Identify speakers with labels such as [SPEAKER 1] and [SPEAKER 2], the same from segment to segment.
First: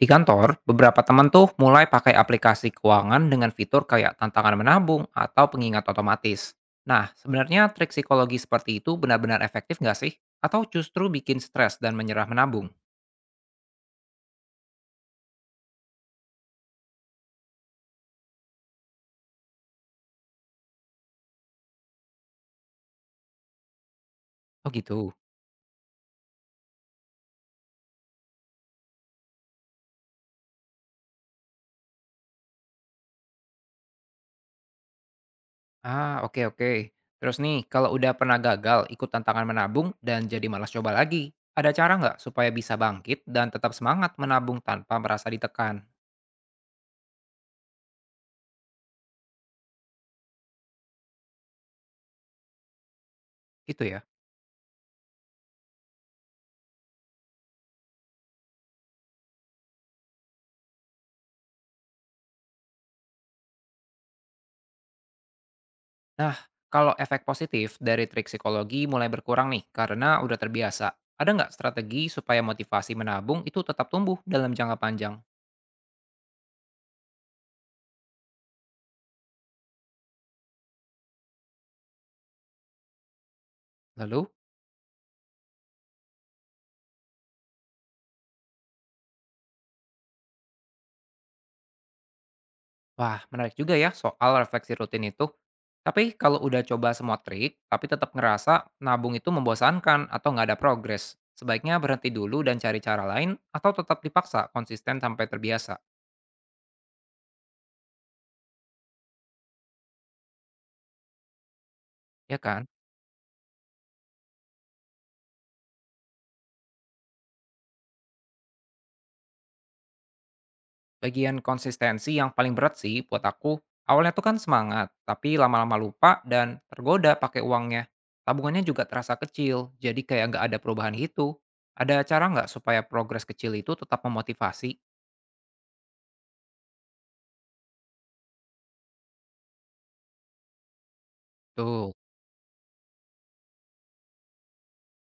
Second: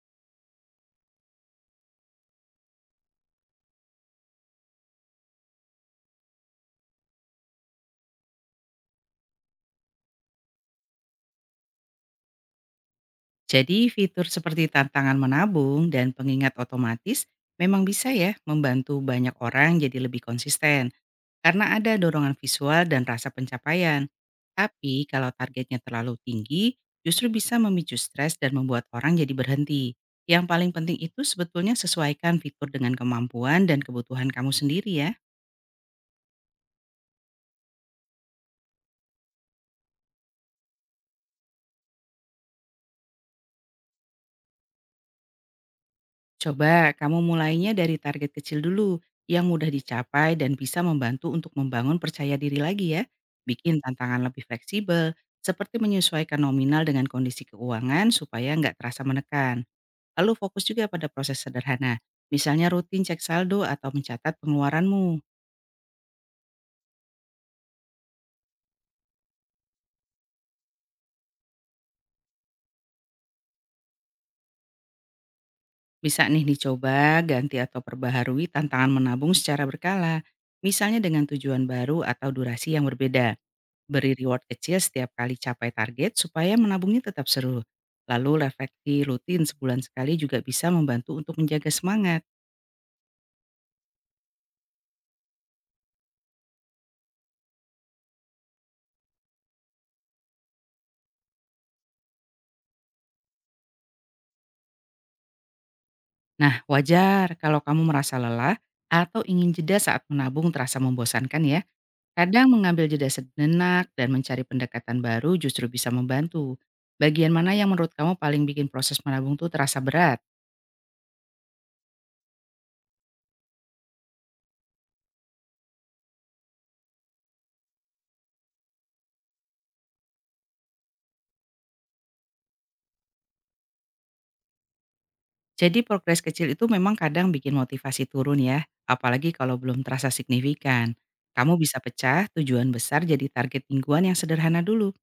[SPEAKER 1] Di kantor, beberapa teman tuh mulai pakai aplikasi keuangan dengan fitur kayak tantangan menabung atau pengingat otomatis. Nah, sebenarnya trik psikologi seperti itu benar-benar efektif nggak sih? Atau justru bikin stres dan menyerah menabung?
[SPEAKER 2] Jadi fitur seperti tantangan menabung dan pengingat otomatis memang bisa ya membantu banyak orang jadi lebih konsisten karena ada dorongan visual dan rasa pencapaian.
[SPEAKER 1] Oh
[SPEAKER 2] Tapi
[SPEAKER 1] gitu.
[SPEAKER 2] kalau targetnya terlalu tinggi, justru bisa memicu stres dan membuat orang jadi berhenti. Yang paling penting itu sebetulnya sesuaikan fitur dengan kemampuan dan kebutuhan kamu sendiri ya.
[SPEAKER 1] Ah, oke oke. Terus nih, kalau udah pernah gagal ikut tantangan menabung dan jadi malas coba lagi, ada cara nggak supaya bisa bangkit dan tetap semangat menabung tanpa merasa ditekan?
[SPEAKER 2] Coba kamu mulainya dari target kecil dulu yang mudah dicapai dan bisa membantu untuk membangun percaya diri lagi ya. Bikin
[SPEAKER 1] Gitu ya.
[SPEAKER 2] tantangan lebih fleksibel, seperti menyesuaikan nominal dengan kondisi keuangan supaya nggak terasa menekan. Lalu fokus juga pada proses sederhana, misalnya rutin cek saldo atau mencatat pengeluaranmu.
[SPEAKER 1] Nah, kalau efek positif dari trik psikologi mulai berkurang nih karena udah terbiasa, ada nggak strategi supaya motivasi menabung itu tetap tumbuh dalam jangka panjang?
[SPEAKER 2] Bisa nih dicoba ganti atau perbaharui tantangan menabung secara berkala, misalnya dengan tujuan baru atau durasi yang berbeda. Beri
[SPEAKER 1] Lalu,
[SPEAKER 2] reward kecil setiap kali capai target supaya menabungnya tetap seru. Lalu refleksi rutin sebulan sekali juga bisa membantu untuk menjaga semangat.
[SPEAKER 1] wah menarik juga ya soal refleksi rutin itu. Tapi kalau udah coba semua trik, tapi tetap ngerasa nabung itu membosankan atau nggak ada progres, sebaiknya berhenti dulu dan cari cara lain atau tetap dipaksa konsisten sampai terbiasa,
[SPEAKER 2] Nah, wajar kalau kamu merasa lelah atau ingin jeda saat menabung terasa membosankan ya.
[SPEAKER 1] ya
[SPEAKER 2] Kadang
[SPEAKER 1] kan?
[SPEAKER 2] mengambil jeda sejenak dan mencari pendekatan baru justru bisa membantu. Bagian mana yang menurut kamu paling bikin proses menabung tuh terasa berat?
[SPEAKER 1] Bagian konsistensi yang paling berat sih buat aku, awalnya tuh kan semangat, tapi lama-lama lupa dan tergoda pakai uangnya. Tabungannya juga terasa kecil, jadi kayak nggak ada perubahan gitu. Ada cara nggak supaya progres kecil itu tetap memotivasi?
[SPEAKER 2] Jadi progres kecil itu memang kadang bikin motivasi turun ya, apalagi kalau belum terasa signifikan. Kamu bisa
[SPEAKER 1] Tuh.
[SPEAKER 2] pecah tujuan besar jadi target mingguan yang sederhana dulu.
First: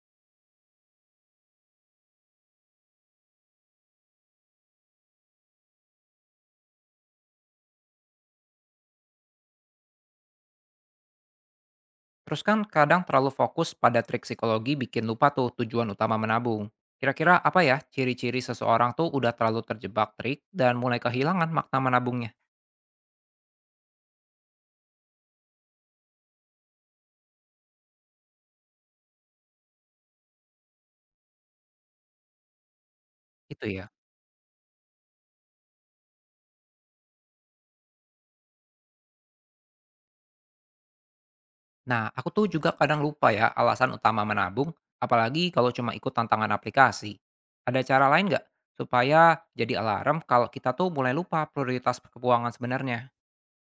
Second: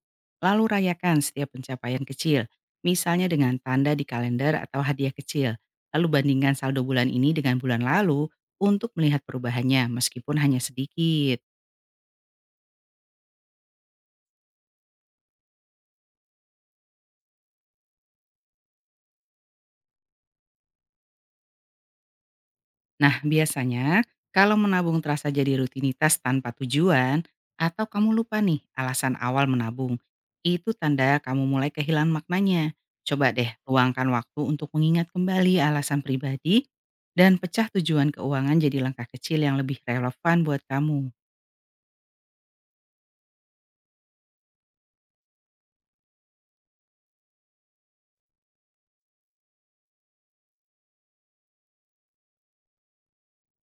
[SPEAKER 2] Lalu rayakan setiap pencapaian kecil, misalnya dengan tanda di kalender atau hadiah kecil. Lalu bandingkan saldo bulan ini dengan bulan lalu untuk melihat perubahannya meskipun hanya sedikit.
[SPEAKER 1] Terus kan kadang terlalu fokus pada trik psikologi bikin lupa tuh tujuan utama menabung. Kira-kira apa ya ciri-ciri seseorang tuh udah terlalu terjebak trik dan mulai kehilangan makna menabungnya?
[SPEAKER 2] Nah, biasanya kalau menabung terasa jadi rutinitas tanpa tujuan, atau kamu lupa nih alasan awal menabung, itu tanda kamu mulai kehilangan maknanya. Coba deh
[SPEAKER 1] Itu ya.
[SPEAKER 2] luangkan waktu untuk mengingat kembali alasan pribadi dan pecah tujuan keuangan jadi langkah kecil yang lebih relevan buat kamu.
[SPEAKER 1] Nah, aku tuh juga kadang lupa ya alasan utama menabung, apalagi kalau cuma ikut tantangan aplikasi. Ada cara lain nggak supaya jadi alarm kalau kita tuh mulai lupa prioritas keuangan sebenarnya?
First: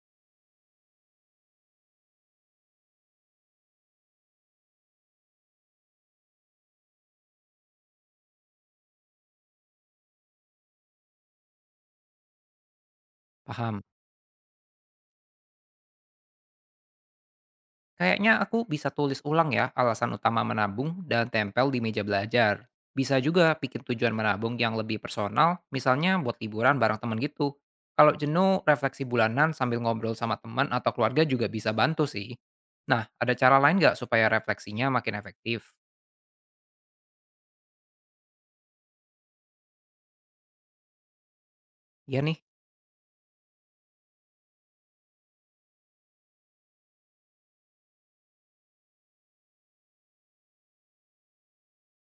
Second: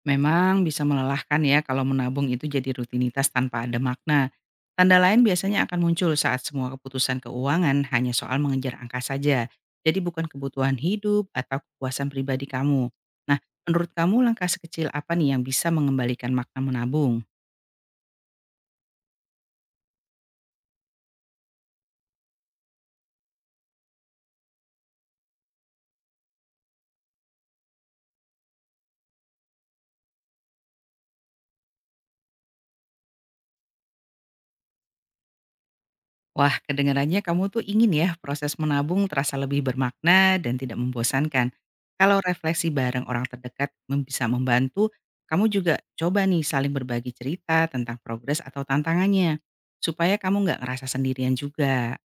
[SPEAKER 2] Memang bisa melelahkan ya kalau menabung itu jadi rutinitas tanpa ada makna. Tanda lain biasanya akan muncul saat semua keputusan keuangan hanya soal mengejar angka saja. Jadi bukan kebutuhan hidup atau kepuasan pribadi kamu. Nah,
[SPEAKER 1] Paham?
[SPEAKER 2] menurut kamu langkah sekecil apa nih yang bisa mengembalikan makna menabung?
[SPEAKER 1] Kayaknya aku bisa tulis ulang ya alasan utama menabung dan tempel di meja belajar. Bisa juga bikin tujuan menabung yang lebih personal, misalnya buat liburan bareng temen gitu. Kalau jenuh, refleksi bulanan sambil ngobrol sama teman atau keluarga juga bisa bantu sih. Nah, ada cara lain nggak supaya refleksinya makin efektif?
[SPEAKER 2] Wah, kedengarannya kamu tuh ingin ya proses menabung terasa lebih bermakna dan tidak membosankan. Kalau
[SPEAKER 1] Iya nih,
[SPEAKER 2] refleksi bareng orang terdekat bisa membantu, kamu juga coba nih saling berbagi cerita tentang progres atau tantangannya, supaya kamu nggak ngerasa sendirian juga.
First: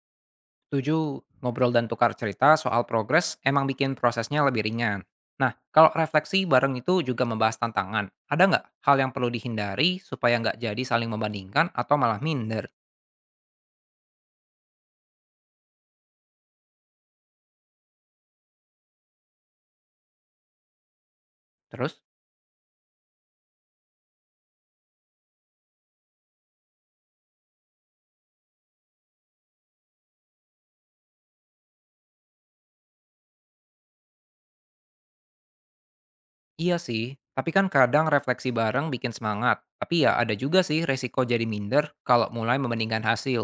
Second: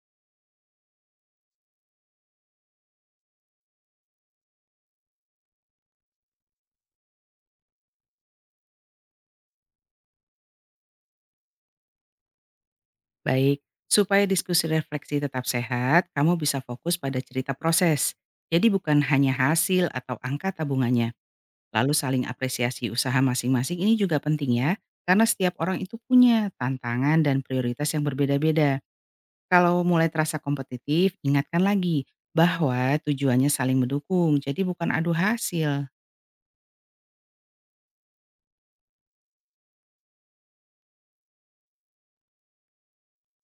[SPEAKER 1] setuju. Ngobrol dan tukar cerita soal progres emang bikin prosesnya lebih ringan. Nah, kalau refleksi bareng itu juga membahas tantangan, ada nggak hal yang perlu dihindari supaya nggak jadi saling membandingkan atau malah minder?
[SPEAKER 2] Baik, supaya diskusi refleksi tetap sehat, kamu bisa fokus pada cerita proses. Jadi bukan hanya hasil atau angka tabungannya. Lalu
[SPEAKER 1] Terus?
[SPEAKER 2] saling apresiasi usaha masing-masing ini juga penting ya, karena setiap orang itu punya tantangan dan prioritas yang berbeda-beda. Kalau mulai terasa kompetitif, ingatkan lagi bahwa tujuannya saling mendukung, jadi bukan adu hasil.
[SPEAKER 1] Iya sih, tapi kan kadang refleksi bareng bikin semangat. Tapi ya ada juga sih resiko jadi minder kalau mulai membandingkan hasil.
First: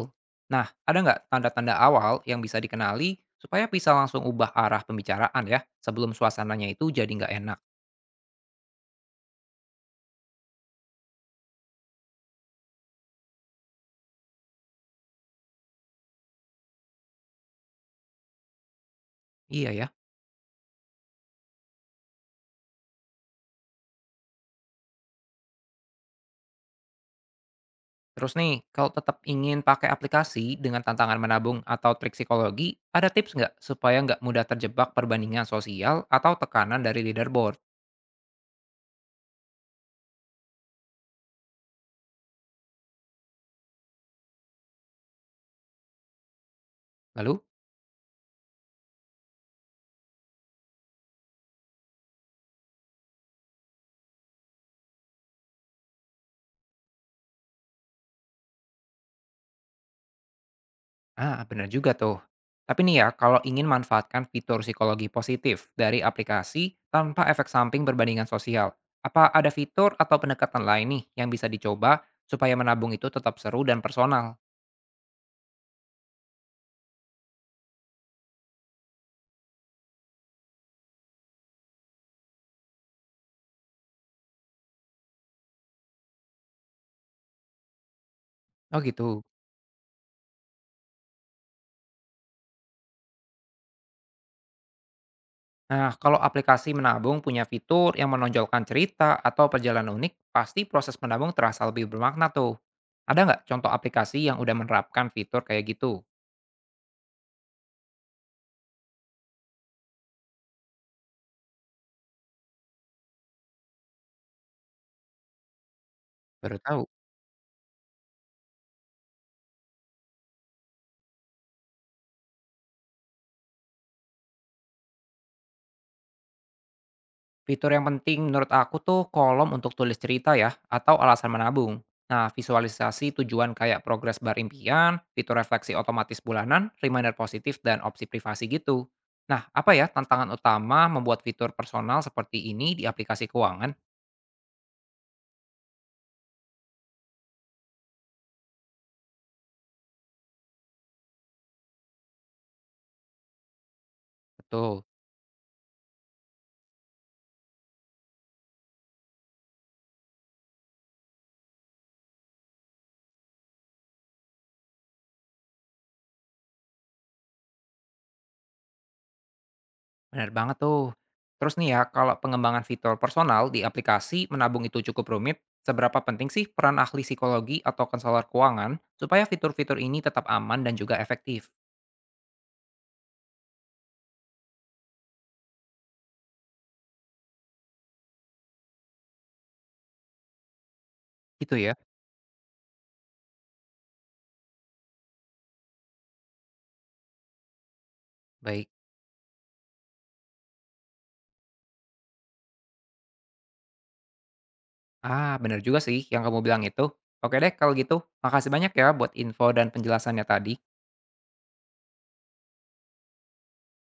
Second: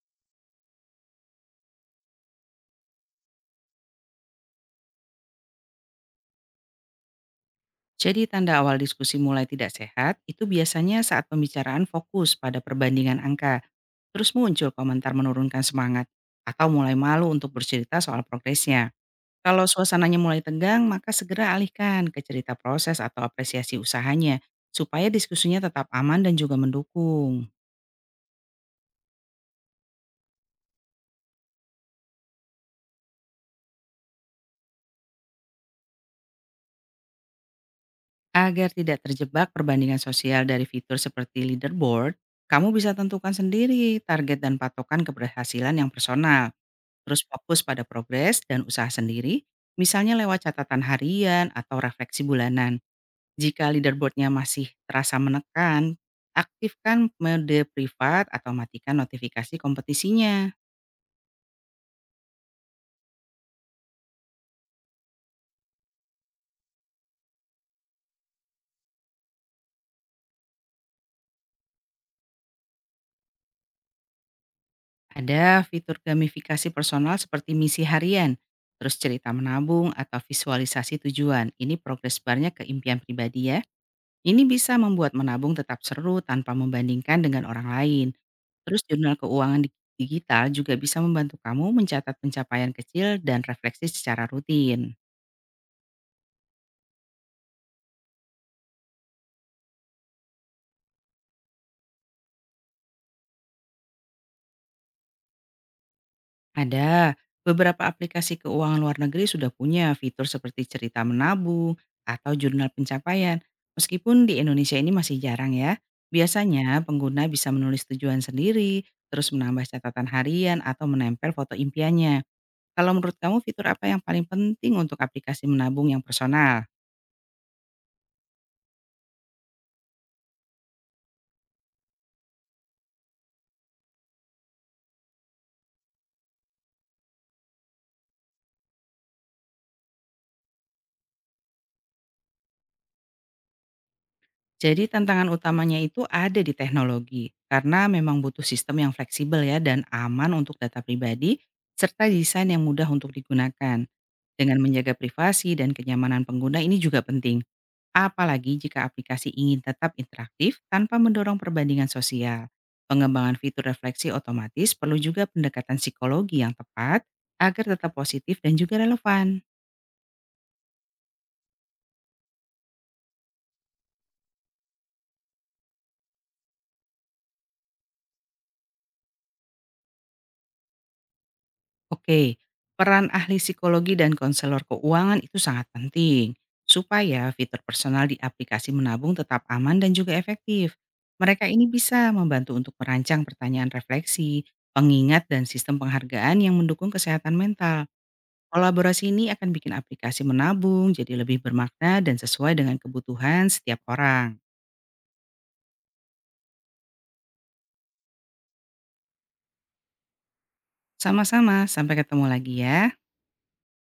[SPEAKER 1] Nah, ada nggak tanda-tanda awal yang bisa dikenali supaya bisa langsung ubah arah pembicaraan ya sebelum suasananya itu jadi nggak enak?
[SPEAKER 2] Jadi tanda awal diskusi mulai tidak sehat itu biasanya saat pembicaraan fokus pada perbandingan angka, terus muncul komentar menurunkan semangat, atau mulai malu untuk bercerita soal progresnya. Kalau
[SPEAKER 1] Iya ya.
[SPEAKER 2] suasananya mulai tegang, maka segera alihkan ke cerita proses atau apresiasi usahanya, supaya diskusinya tetap aman dan juga mendukung.
[SPEAKER 1] Terus nih, kalau tetap ingin pakai aplikasi dengan tantangan menabung atau trik psikologi, ada tips nggak supaya nggak mudah terjebak perbandingan sosial atau tekanan dari leaderboard?
[SPEAKER 2] Agar tidak terjebak perbandingan sosial dari fitur seperti leaderboard, kamu bisa tentukan sendiri target dan patokan keberhasilan yang personal. Terus
[SPEAKER 1] Lalu,
[SPEAKER 2] fokus pada progres dan usaha sendiri, misalnya lewat catatan harian atau refleksi bulanan. Jika leaderboardnya masih terasa menekan, aktifkan mode privat atau matikan notifikasi kompetisinya.
[SPEAKER 1] ah benar juga tuh. Tapi nih ya, kalau ingin manfaatkan fitur psikologi positif dari aplikasi tanpa efek samping perbandingan sosial, apa ada fitur atau pendekatan lain nih yang bisa dicoba supaya menabung itu tetap seru dan personal?
[SPEAKER 2] Ada fitur gamifikasi personal seperti misi harian, terus cerita menabung atau visualisasi tujuan. Ini progres barnya ke impian pribadi ya. Ini bisa membuat menabung tetap seru tanpa membandingkan dengan orang lain. Terus
[SPEAKER 1] Oh
[SPEAKER 2] jurnal
[SPEAKER 1] gitu.
[SPEAKER 2] keuangan digital juga bisa membantu kamu mencatat pencapaian kecil dan refleksi secara rutin.
[SPEAKER 1] Nah, kalau aplikasi menabung punya fitur yang menonjolkan cerita atau perjalanan unik, pasti proses menabung terasa lebih bermakna tuh. Ada nggak contoh aplikasi yang udah menerapkan fitur kayak gitu?
[SPEAKER 2] Ada. Beberapa aplikasi keuangan luar negeri sudah punya fitur seperti cerita menabung atau jurnal pencapaian. Meskipun di Indonesia ini masih jarang ya.
[SPEAKER 1] Baru
[SPEAKER 2] Biasanya
[SPEAKER 1] tahu.
[SPEAKER 2] pengguna bisa menulis tujuan sendiri, terus menambah catatan harian atau menempel foto impiannya. Kalau menurut kamu fitur apa yang paling penting untuk aplikasi menabung yang personal?
[SPEAKER 1] Fitur yang penting menurut aku tuh kolom untuk tulis cerita ya, atau alasan menabung. Nah, visualisasi tujuan kayak progres bar impian, fitur refleksi otomatis bulanan, reminder positif, dan opsi privasi gitu. Nah, apa ya tantangan utama membuat fitur personal seperti ini di aplikasi keuangan?
[SPEAKER 2] Jadi tantangan utamanya itu ada di teknologi, karena memang butuh sistem yang fleksibel ya dan aman untuk data pribadi, serta desain yang mudah untuk digunakan. Dengan
[SPEAKER 1] Betul.
[SPEAKER 2] menjaga privasi dan kenyamanan pengguna ini juga penting, apalagi jika aplikasi ingin tetap interaktif tanpa mendorong perbandingan sosial. Pengembangan fitur refleksi otomatis perlu juga pendekatan psikologi yang tepat agar tetap positif dan juga relevan.
[SPEAKER 1] Benar banget tuh. Terus nih ya, kalau pengembangan fitur personal di aplikasi menabung itu cukup rumit, seberapa penting sih peran ahli psikologi atau konselor keuangan supaya fitur-fitur ini tetap aman dan juga efektif?
[SPEAKER 2] Oke, peran ahli psikologi dan konselor keuangan itu sangat penting supaya fitur personal di aplikasi menabung tetap aman dan juga efektif. Mereka
[SPEAKER 1] Gitu
[SPEAKER 2] ini
[SPEAKER 1] ya?
[SPEAKER 2] bisa membantu untuk merancang pertanyaan refleksi, pengingat, dan sistem penghargaan yang mendukung kesehatan mental.
[SPEAKER 1] Baik.
[SPEAKER 2] Kolaborasi ini akan bikin aplikasi menabung jadi lebih bermakna dan sesuai dengan kebutuhan setiap orang.
[SPEAKER 1] Ah, benar juga sih yang kamu bilang itu. Oke deh, kalau gitu, makasih banyak ya buat info dan penjelasannya tadi.
[SPEAKER 2] Sama-sama, sampai ketemu lagi ya.